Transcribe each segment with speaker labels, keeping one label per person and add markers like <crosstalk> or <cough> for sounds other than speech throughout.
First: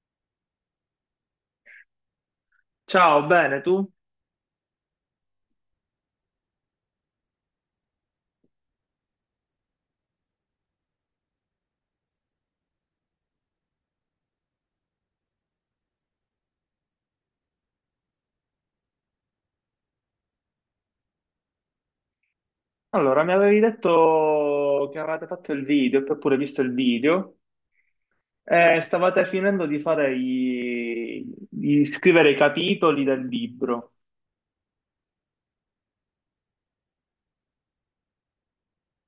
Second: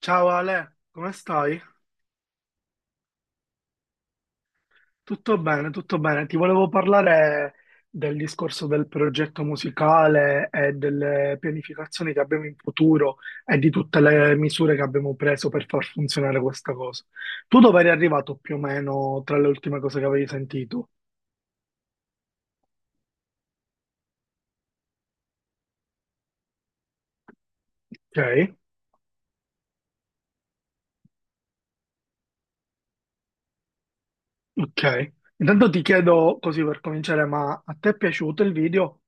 Speaker 1: Ciao Ale, come stai?
Speaker 2: Ciao, bene, tu?
Speaker 1: Tutto bene, tutto bene. Ti volevo parlare del discorso del progetto musicale e delle pianificazioni che abbiamo in futuro e di tutte le misure che abbiamo preso per far funzionare questa cosa. Tu dove eri arrivato più o meno tra le ultime cose che avevi sentito?
Speaker 2: Allora, mi avevi detto che avevate fatto il video e poi pure visto il video
Speaker 1: Ok,
Speaker 2: e stavate finendo di fare di scrivere i capitoli del libro.
Speaker 1: ok. Intanto ti chiedo così per cominciare, ma a te è piaciuto il video?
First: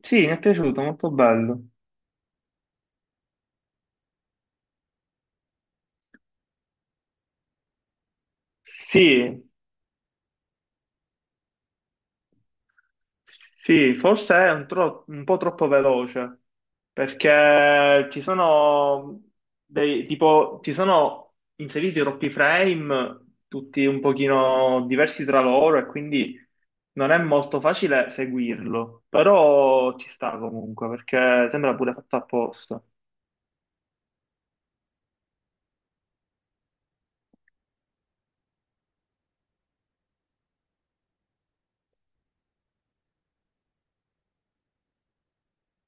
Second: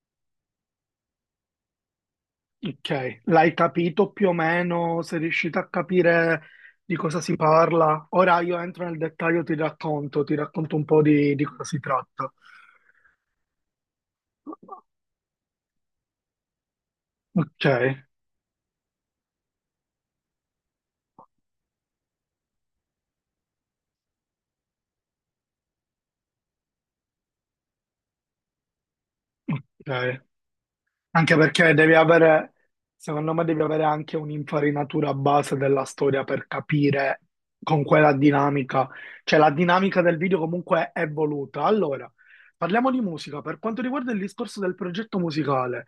Speaker 2: Sì, mi è piaciuto, molto bello.
Speaker 1: Ok, l'hai capito più o meno? Sei riuscito a capire di cosa si parla? Ora io entro nel
Speaker 2: Sì.
Speaker 1: dettaglio, ti racconto un po' di cosa si tratta.
Speaker 2: Sì, forse è un po' troppo veloce,
Speaker 1: Ok,
Speaker 2: perché ci sono tipo, ci sono inseriti troppi frame, tutti un pochino diversi tra loro, e quindi non è molto facile seguirlo, però ci
Speaker 1: ok.
Speaker 2: sta comunque,
Speaker 1: Anche
Speaker 2: perché
Speaker 1: perché
Speaker 2: sembra pure
Speaker 1: devi
Speaker 2: fatto
Speaker 1: avere,
Speaker 2: apposta.
Speaker 1: secondo me devi avere anche un'infarinatura base della storia per capire con quella dinamica. Cioè la dinamica del video comunque è voluta. Allora, parliamo di musica. Per quanto riguarda il discorso del progetto musicale.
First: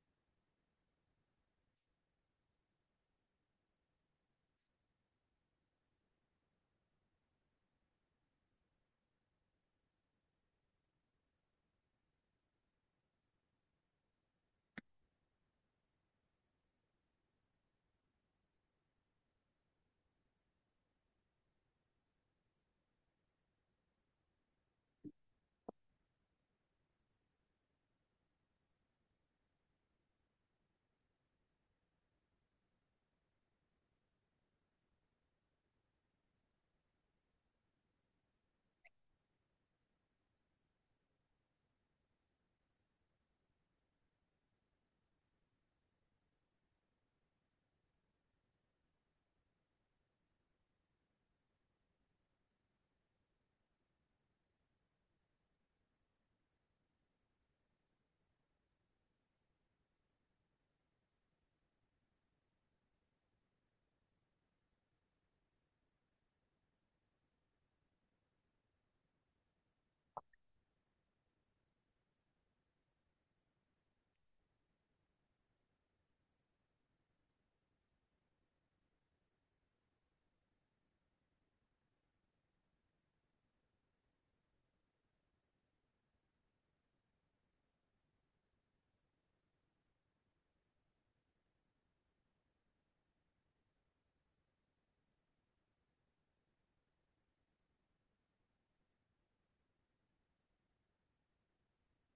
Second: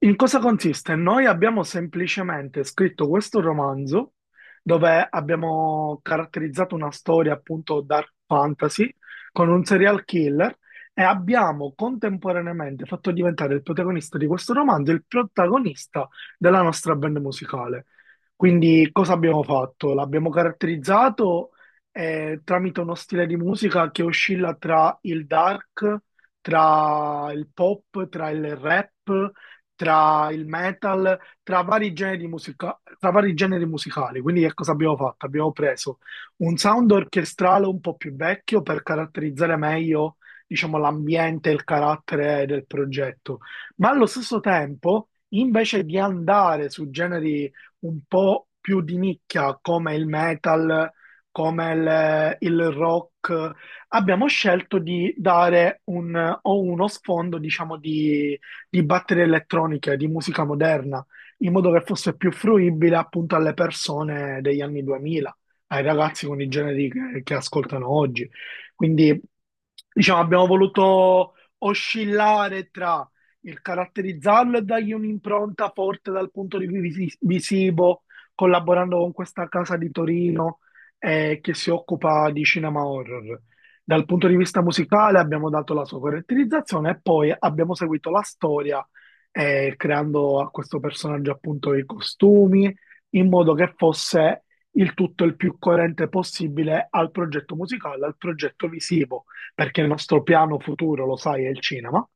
Speaker 1: In cosa consiste? Noi abbiamo semplicemente scritto questo romanzo dove abbiamo caratterizzato una storia appunto dark fantasy con un serial killer e abbiamo contemporaneamente fatto diventare il protagonista di questo romanzo il protagonista della nostra band musicale. Quindi cosa abbiamo fatto? L'abbiamo caratterizzato tramite uno stile di musica che oscilla tra il dark, tra il pop, tra il rap tra il metal, tra vari generi musicali. Quindi che cosa abbiamo fatto? Abbiamo preso un sound orchestrale un po' più vecchio per caratterizzare meglio, diciamo, l'ambiente e il carattere del progetto, ma allo stesso tempo, invece di andare su generi un po' più di nicchia come il metal, come il rock, abbiamo scelto di dare o uno sfondo, diciamo, di batterie elettroniche, di musica moderna, in modo che fosse più fruibile appunto alle persone degli anni 2000, ai ragazzi con i generi che ascoltano oggi. Quindi diciamo, abbiamo voluto oscillare tra il caratterizzarlo e dargli un'impronta forte dal punto di vista visivo, collaborando con questa casa di Torino che si occupa di cinema horror. Dal punto di vista musicale abbiamo dato la sua caratterizzazione e poi abbiamo seguito la storia creando a questo personaggio appunto i costumi in modo che fosse il tutto il più coerente possibile al progetto musicale, al progetto visivo perché il nostro piano futuro, lo sai, è il cinema,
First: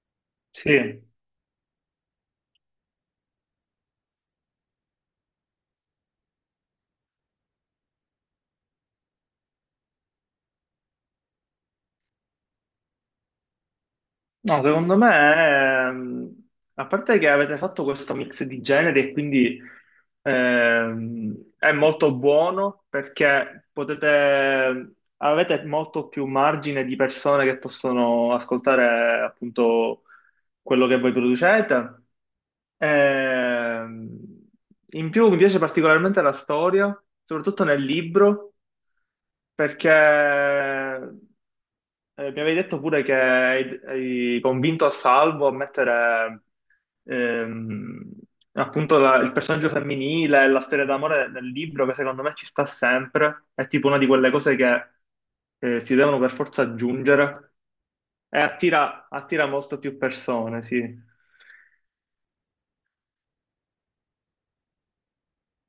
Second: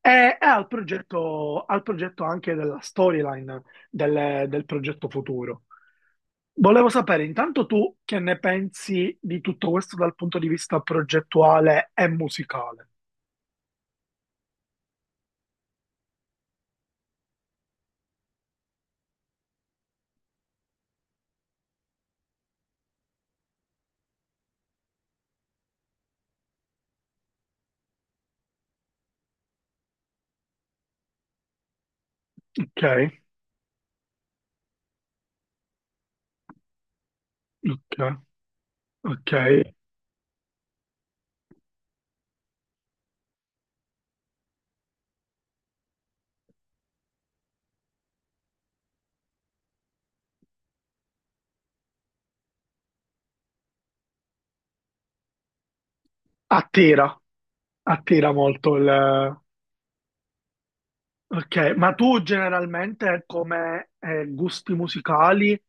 Speaker 1: e
Speaker 2: Sì.
Speaker 1: al progetto anche della storyline del progetto futuro. Volevo sapere intanto tu che ne pensi di tutto questo dal punto di vista progettuale e musicale.
Speaker 2: No, secondo me, ehm, a parte che avete fatto questo mix di generi e quindi è molto buono perché avete molto più margine di persone che possono ascoltare appunto quello che voi producete.
Speaker 1: Ok,
Speaker 2: Ehm, in più mi piace particolarmente la storia, soprattutto nel
Speaker 1: ok,
Speaker 2: libro,
Speaker 1: ok.
Speaker 2: perché mi avevi detto pure che hai convinto a Salvo a mettere ehm, appunto il personaggio femminile e la storia d'amore nel libro, che secondo me ci sta sempre. È tipo una di quelle cose che si devono per forza
Speaker 1: Attira,
Speaker 2: aggiungere
Speaker 1: attira
Speaker 2: e
Speaker 1: molto il,
Speaker 2: attira molto più persone, sì.
Speaker 1: Ok, ma tu generalmente come gusti musicali,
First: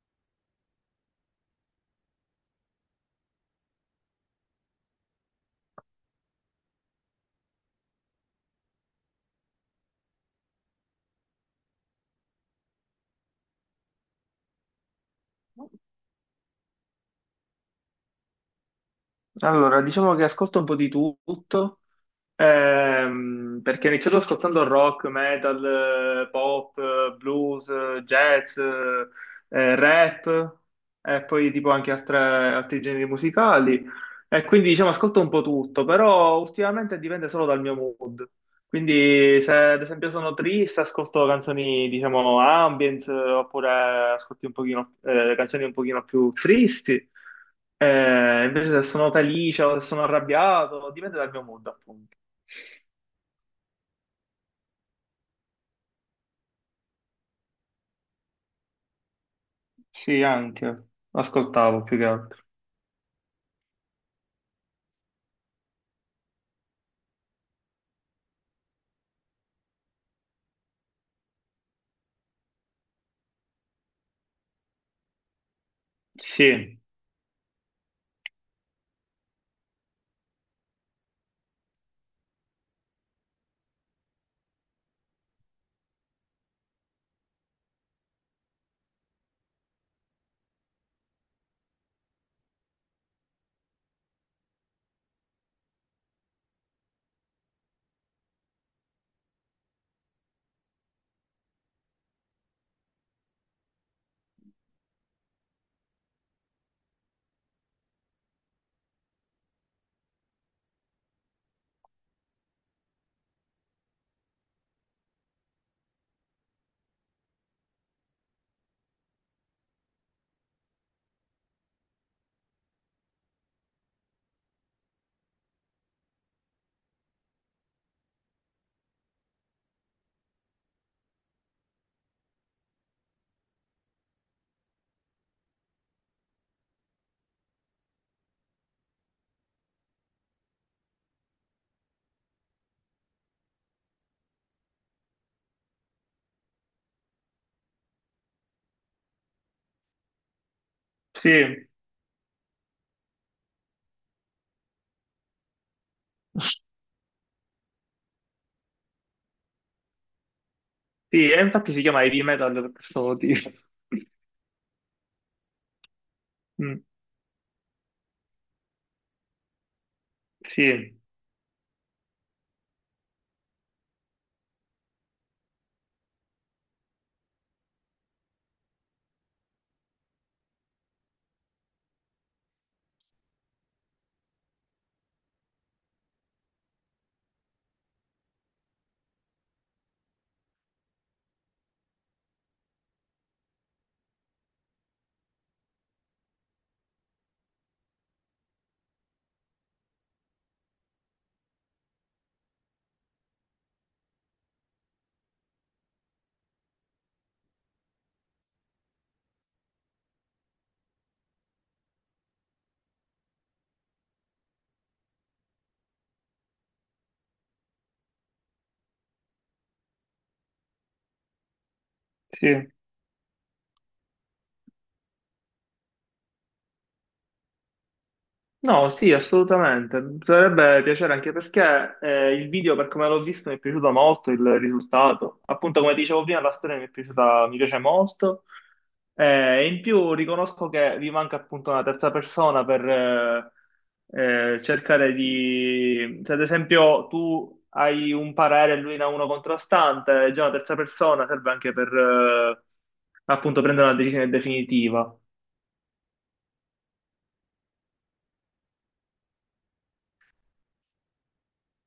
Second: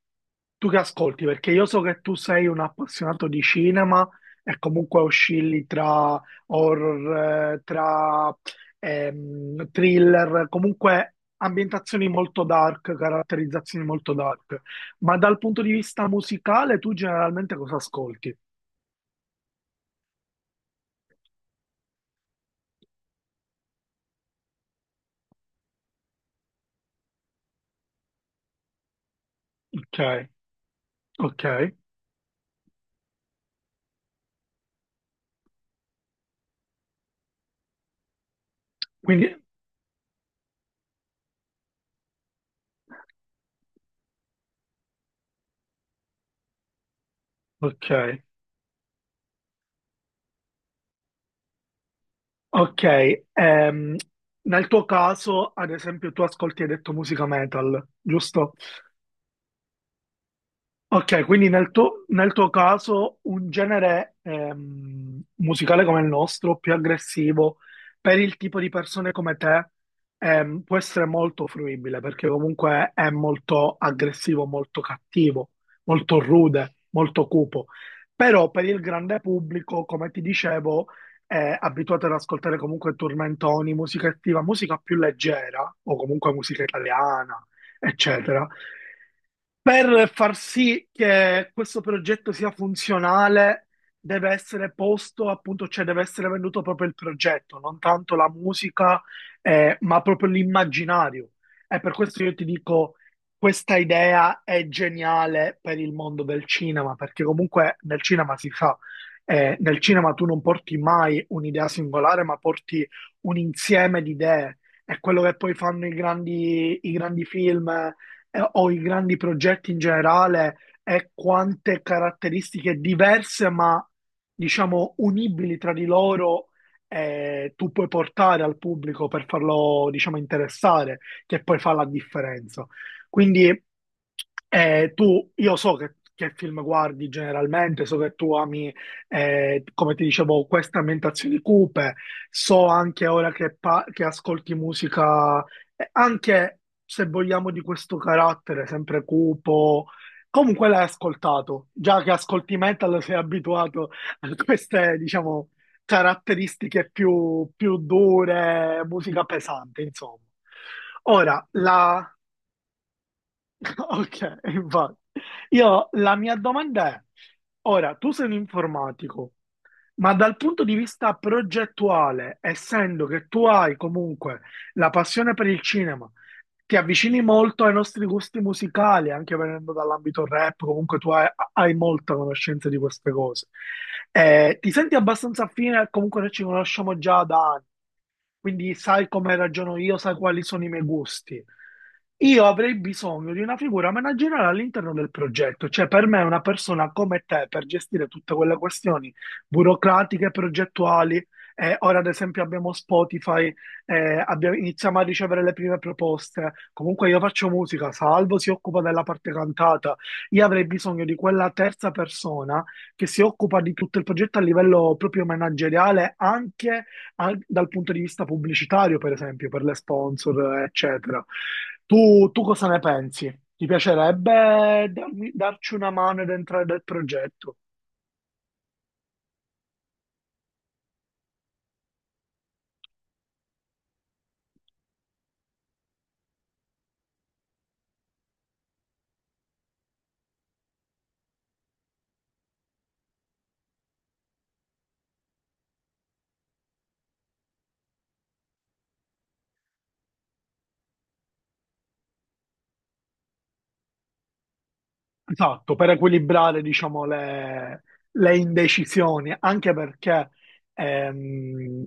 Speaker 1: tu che ascolti? Perché io so che tu sei un appassionato di cinema e comunque oscilli tra horror, tra thriller, comunque ambientazioni molto dark, caratterizzazioni molto dark. Ma dal punto di vista musicale, tu generalmente cosa ascolti?
Speaker 2: Allora, diciamo che ascolto un po' di tutto, perché ho iniziato ascoltando rock, metal, pop, blues, jazz,
Speaker 1: Ok,
Speaker 2: rap, e poi tipo
Speaker 1: ok.
Speaker 2: anche altri generi musicali, e quindi diciamo ascolto un po' tutto, però ultimamente dipende solo dal mio mood.
Speaker 1: Quindi,
Speaker 2: Quindi se ad esempio sono triste, ascolto canzoni, diciamo, ambience, oppure ascolti un pochino, canzoni un pochino più tristi.
Speaker 1: ok.
Speaker 2: Invece se sono felice o se sono arrabbiato, dipende dal mio mood, appunto.
Speaker 1: Ok, ehm, nel tuo caso, ad esempio, tu ascolti, hai detto musica metal, giusto?
Speaker 2: Sì, anche.
Speaker 1: Ok, quindi nel
Speaker 2: Ascoltavo più
Speaker 1: tuo,
Speaker 2: che
Speaker 1: nel
Speaker 2: altro.
Speaker 1: tuo caso un genere musicale come il nostro, più aggressivo, per il tipo di persone come te, può essere molto fruibile perché comunque è molto aggressivo, molto cattivo, molto rude,
Speaker 2: Sì,
Speaker 1: molto cupo. Però per il grande pubblico, come ti dicevo, è abituato ad ascoltare comunque tormentoni, musica attiva, musica più leggera o comunque musica italiana, eccetera. Per far sì che questo progetto sia funzionale, deve essere posto, appunto, cioè deve essere venduto proprio il progetto, non tanto la musica, ma proprio l'immaginario. E per questo io ti dico, questa idea è geniale per il mondo del cinema, perché comunque nel cinema si fa, nel cinema tu non porti mai un'idea singolare, ma porti un insieme di idee. È quello che poi fanno i grandi film o i grandi progetti in generale e quante caratteristiche diverse, ma diciamo unibili tra di loro, tu puoi portare al pubblico per farlo, diciamo, interessare, che poi fa la differenza. Quindi io so che film guardi generalmente, so che tu ami, come ti dicevo, queste ambientazioni cupe, so anche ora che, che ascolti musica e anche se vogliamo di questo carattere sempre cupo, comunque l'hai
Speaker 2: sì,
Speaker 1: ascoltato, già che ascolti metal sei abituato a queste, diciamo, caratteristiche più dure, musica pesante, insomma.
Speaker 2: sì, e
Speaker 1: Ora,
Speaker 2: infatti si chiama
Speaker 1: la...
Speaker 2: heavy metal per questo motivo. <laughs>
Speaker 1: <laughs> Ok, infatti. Io, la mia
Speaker 2: Mm,
Speaker 1: domanda è, ora, tu sei un informatico, ma dal punto di
Speaker 2: sì,
Speaker 1: vista progettuale, essendo che tu hai comunque la passione per il cinema, ti avvicini molto ai nostri gusti musicali, anche venendo dall'ambito rap, comunque hai molta conoscenza di queste cose. Ti senti abbastanza affine, comunque noi ci conosciamo già da anni quindi sai come ragiono io, sai quali sono i miei gusti. Io avrei bisogno di una figura manageriale all'interno del progetto, cioè per me una persona come te per gestire tutte quelle questioni burocratiche, progettuali. Eh, ora ad esempio abbiamo Spotify, iniziamo a ricevere le prime proposte. Comunque io faccio musica, Salvo si occupa della parte cantata. Io avrei bisogno di quella terza persona che si occupa di tutto il progetto a livello proprio manageriale, anche dal punto di vista pubblicitario, per esempio, per le sponsor, eccetera. Tu
Speaker 2: sì.
Speaker 1: cosa ne pensi? Ti piacerebbe darci una mano ed entrare nel progetto?
Speaker 2: No, sì, assolutamente. Mi sarebbe piacere anche perché il video, per come l'ho visto, mi è piaciuto molto il risultato. Appunto, come dicevo prima, la storia mi è piaciuta, mi piace molto. E in più riconosco che vi manca appunto una terza persona per cercare di... Se ad esempio tu hai un parere e lui ne ha uno contrastante, già una terza persona serve anche per appunto prendere una decisione definitiva.
Speaker 1: Esatto, per equilibrare, diciamo, le indecisioni, anche perché ehm,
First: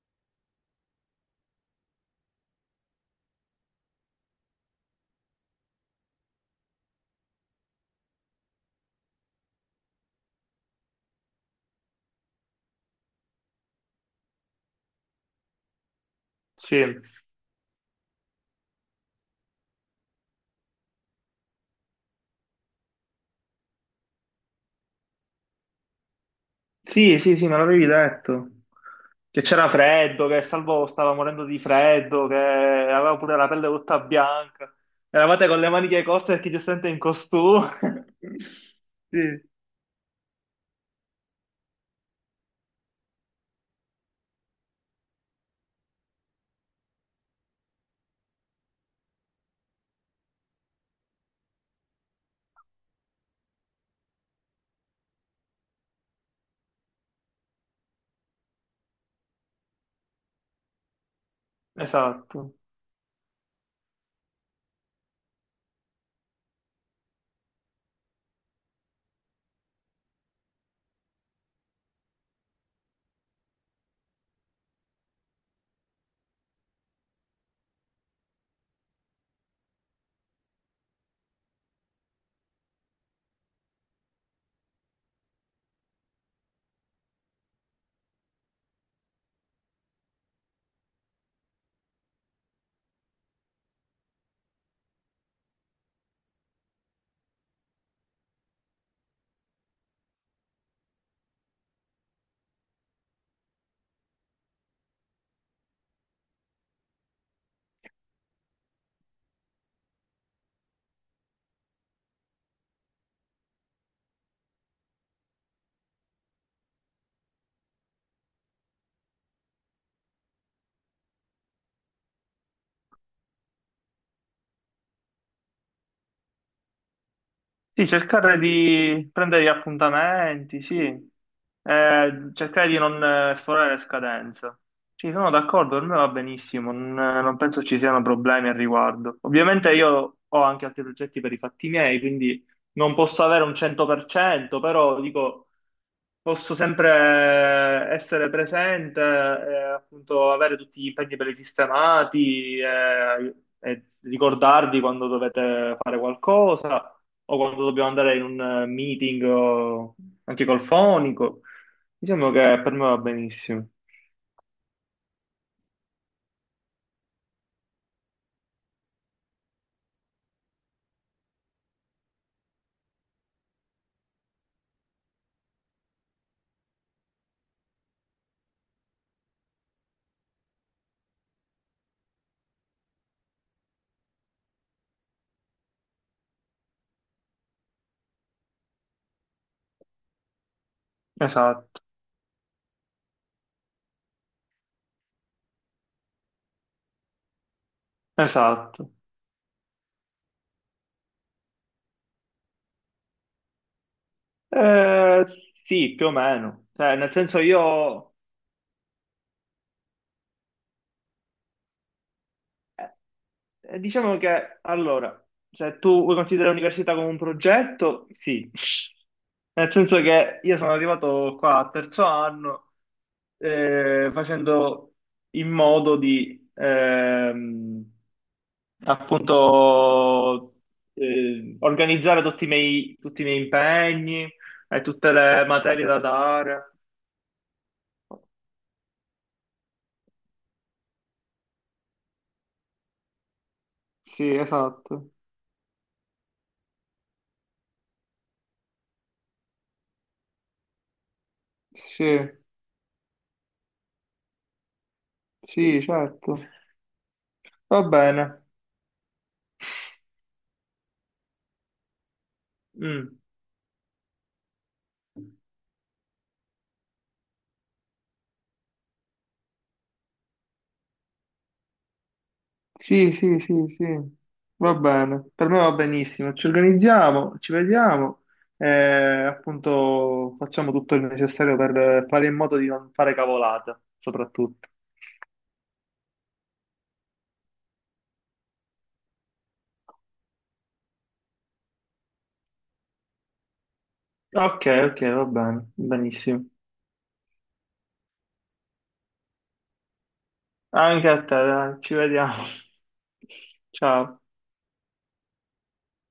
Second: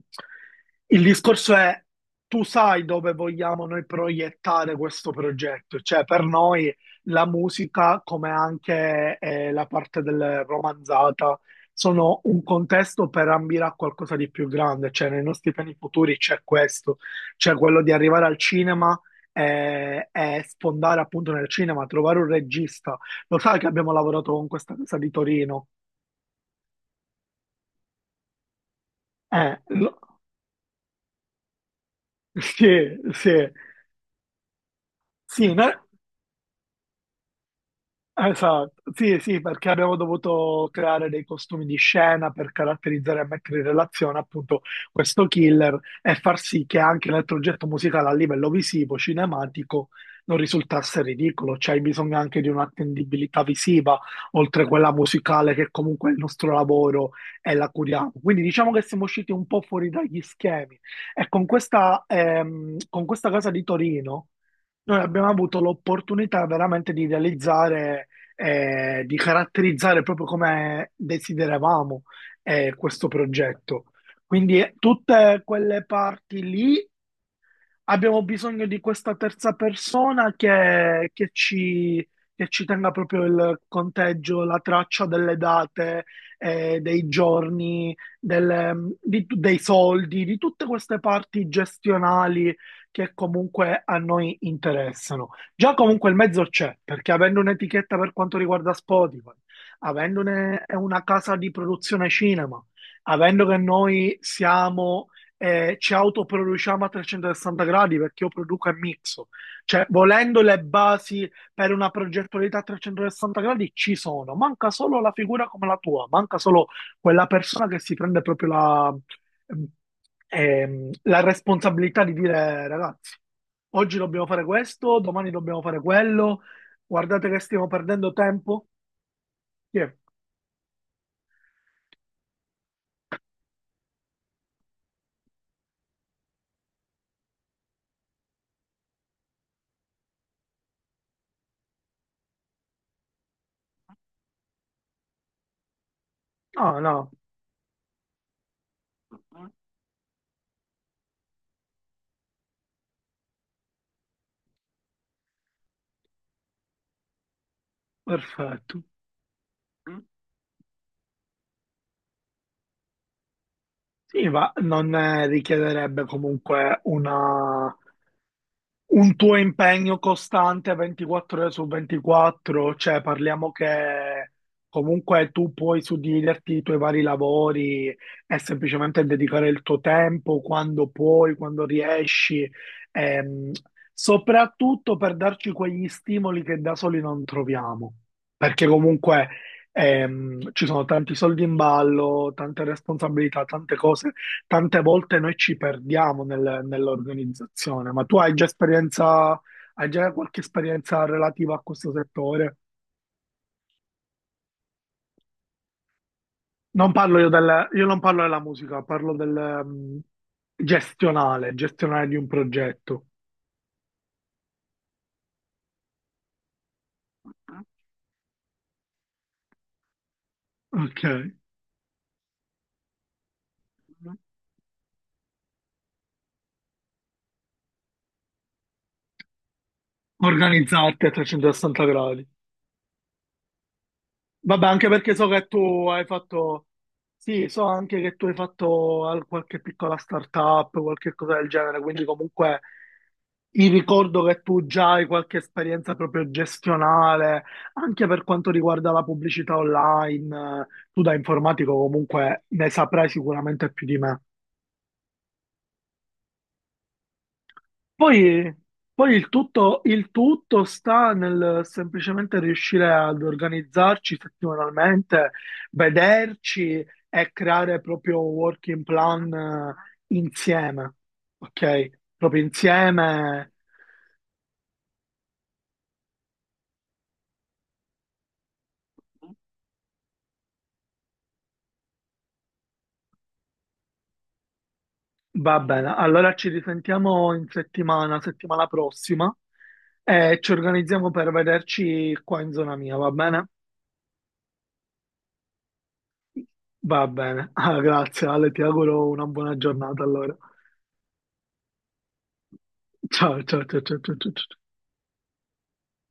Speaker 1: il discorso è tu sai dove vogliamo noi proiettare questo progetto, cioè per noi la musica, come anche la parte del romanzata, sono un contesto per ambire a qualcosa di più grande, cioè nei nostri piani futuri c'è questo,
Speaker 2: Sì.
Speaker 1: c'è quello di arrivare al cinema e sfondare appunto nel cinema, trovare un regista lo sai che abbiamo lavorato con questa casa di Torino?
Speaker 2: Sì, sì, sì, me l'avevi detto. Che
Speaker 1: Eh,
Speaker 2: c'era
Speaker 1: lo-
Speaker 2: freddo, che Salvo stava morendo di freddo, che
Speaker 1: <laughs> sì,
Speaker 2: aveva
Speaker 1: sì,
Speaker 2: pure la pelle tutta bianca. Eravate
Speaker 1: sì,
Speaker 2: con le
Speaker 1: no?
Speaker 2: maniche corte perché giustamente in costume. <laughs>
Speaker 1: Esatto, sì, sì,
Speaker 2: Sì,
Speaker 1: perché abbiamo dovuto creare dei costumi di scena per caratterizzare e mettere in relazione appunto questo killer e far sì che anche il progetto musicale a livello visivo, cinematico, non risultasse ridicolo, cioè hai bisogno anche di un'attendibilità visiva, oltre a quella musicale che comunque è il nostro lavoro e la curiamo. Quindi diciamo che siamo usciti un po' fuori dagli schemi e
Speaker 2: esatto.
Speaker 1: con questa casa di Torino noi abbiamo avuto l'opportunità veramente di realizzare di caratterizzare proprio come desideravamo questo progetto. Quindi tutte quelle parti lì abbiamo bisogno di questa terza persona che ci tenga proprio il conteggio, la traccia delle date, dei giorni, dei soldi, di tutte queste parti gestionali che comunque a noi interessano. Già comunque il mezzo c'è, perché avendo un'etichetta per quanto riguarda Spotify, avendo una casa di produzione cinema, avendo che noi siamo e ci autoproduciamo a 360 gradi perché io produco e mixo. Cioè, volendo le basi per una progettualità a 360 gradi ci sono, manca solo la figura come la tua, manca solo quella persona che si prende proprio la, la responsabilità di dire, ragazzi, oggi dobbiamo fare questo, domani dobbiamo fare quello, guardate che stiamo
Speaker 2: Sì,
Speaker 1: perdendo
Speaker 2: cercare
Speaker 1: tempo.
Speaker 2: di prendere gli
Speaker 1: Chi è?
Speaker 2: appuntamenti, sì. Cercare di non sforare le scadenze. Sì, sono d'accordo, per me va benissimo, non penso ci siano problemi al riguardo. Ovviamente io ho anche altri progetti per i fatti miei, quindi non posso avere un 100%, però dico, posso
Speaker 1: Ah,
Speaker 2: sempre
Speaker 1: no,
Speaker 2: essere presente e appunto avere tutti gli impegni presistemati e ricordarvi quando dovete fare qualcosa o quando dobbiamo andare in un
Speaker 1: perfetto.
Speaker 2: meeting o anche col fonico. Diciamo che per me va benissimo.
Speaker 1: Sì, ma non richiederebbe comunque un tuo impegno costante 24 ore su 24, cioè parliamo che comunque tu puoi suddividerti i tuoi vari lavori e semplicemente dedicare il tuo tempo quando puoi, quando riesci, ehm, soprattutto per darci quegli stimoli che da soli non troviamo, perché comunque ci sono tanti soldi in
Speaker 2: Esatto,
Speaker 1: ballo, tante responsabilità, tante cose tante volte noi ci perdiamo nell'organizzazione, ma tu hai già
Speaker 2: esatto.
Speaker 1: esperienza, hai già qualche esperienza relativa a questo settore?
Speaker 2: Eh, sì, più o meno.
Speaker 1: Non
Speaker 2: Cioè, nel
Speaker 1: parlo io
Speaker 2: senso
Speaker 1: del, io non
Speaker 2: io
Speaker 1: parlo della musica, parlo del, gestionale, gestionale di un
Speaker 2: eh,
Speaker 1: progetto.
Speaker 2: Diciamo che allora, se tu vuoi considerare l'università come un
Speaker 1: Mhm,
Speaker 2: progetto, sì. Nel senso che io sono
Speaker 1: Ok.
Speaker 2: arrivato qua a terzo anno
Speaker 1: Mhm.
Speaker 2: facendo in modo di appunto
Speaker 1: Organizzarti a 360
Speaker 2: organizzare
Speaker 1: gradi.
Speaker 2: tutti i tutti i miei impegni
Speaker 1: Vabbè,
Speaker 2: e
Speaker 1: anche
Speaker 2: tutte
Speaker 1: perché so
Speaker 2: le
Speaker 1: che
Speaker 2: materie
Speaker 1: tu
Speaker 2: da
Speaker 1: hai fatto,
Speaker 2: dare.
Speaker 1: sì, so anche che tu hai fatto qualche piccola startup, qualche cosa del genere, quindi comunque il ricordo
Speaker 2: Sì,
Speaker 1: che tu già hai
Speaker 2: esatto.
Speaker 1: qualche esperienza proprio gestionale, anche per quanto riguarda la pubblicità online, tu da informatico
Speaker 2: Sì,
Speaker 1: comunque ne saprai sicuramente più di me.
Speaker 2: sì, certo. Va bene.
Speaker 1: Poi, poi il tutto sta nel semplicemente riuscire
Speaker 2: Mm.
Speaker 1: ad organizzarci settimanalmente, vederci e creare proprio un working plan insieme, ok? Proprio
Speaker 2: Sì, sì,
Speaker 1: insieme.
Speaker 2: sì, sì, va bene, per me va benissimo, ci organizziamo, ci vediamo e appunto facciamo tutto il necessario per fare in modo di non fare cavolate, soprattutto.
Speaker 1: Va bene, allora ci risentiamo in settimana, settimana prossima e ci organizziamo per vederci qua in zona mia, va bene?
Speaker 2: Ok, ok, va bene, benissimo.
Speaker 1: Va bene, <laughs> Ah, grazie Ale, ti auguro una buona giornata allora.
Speaker 2: Anche a te, dai, ci vediamo. <laughs>
Speaker 1: Ciao, ciao, ciao, ciao, ciao,
Speaker 2: Ciao.
Speaker 1: ciao, ciao.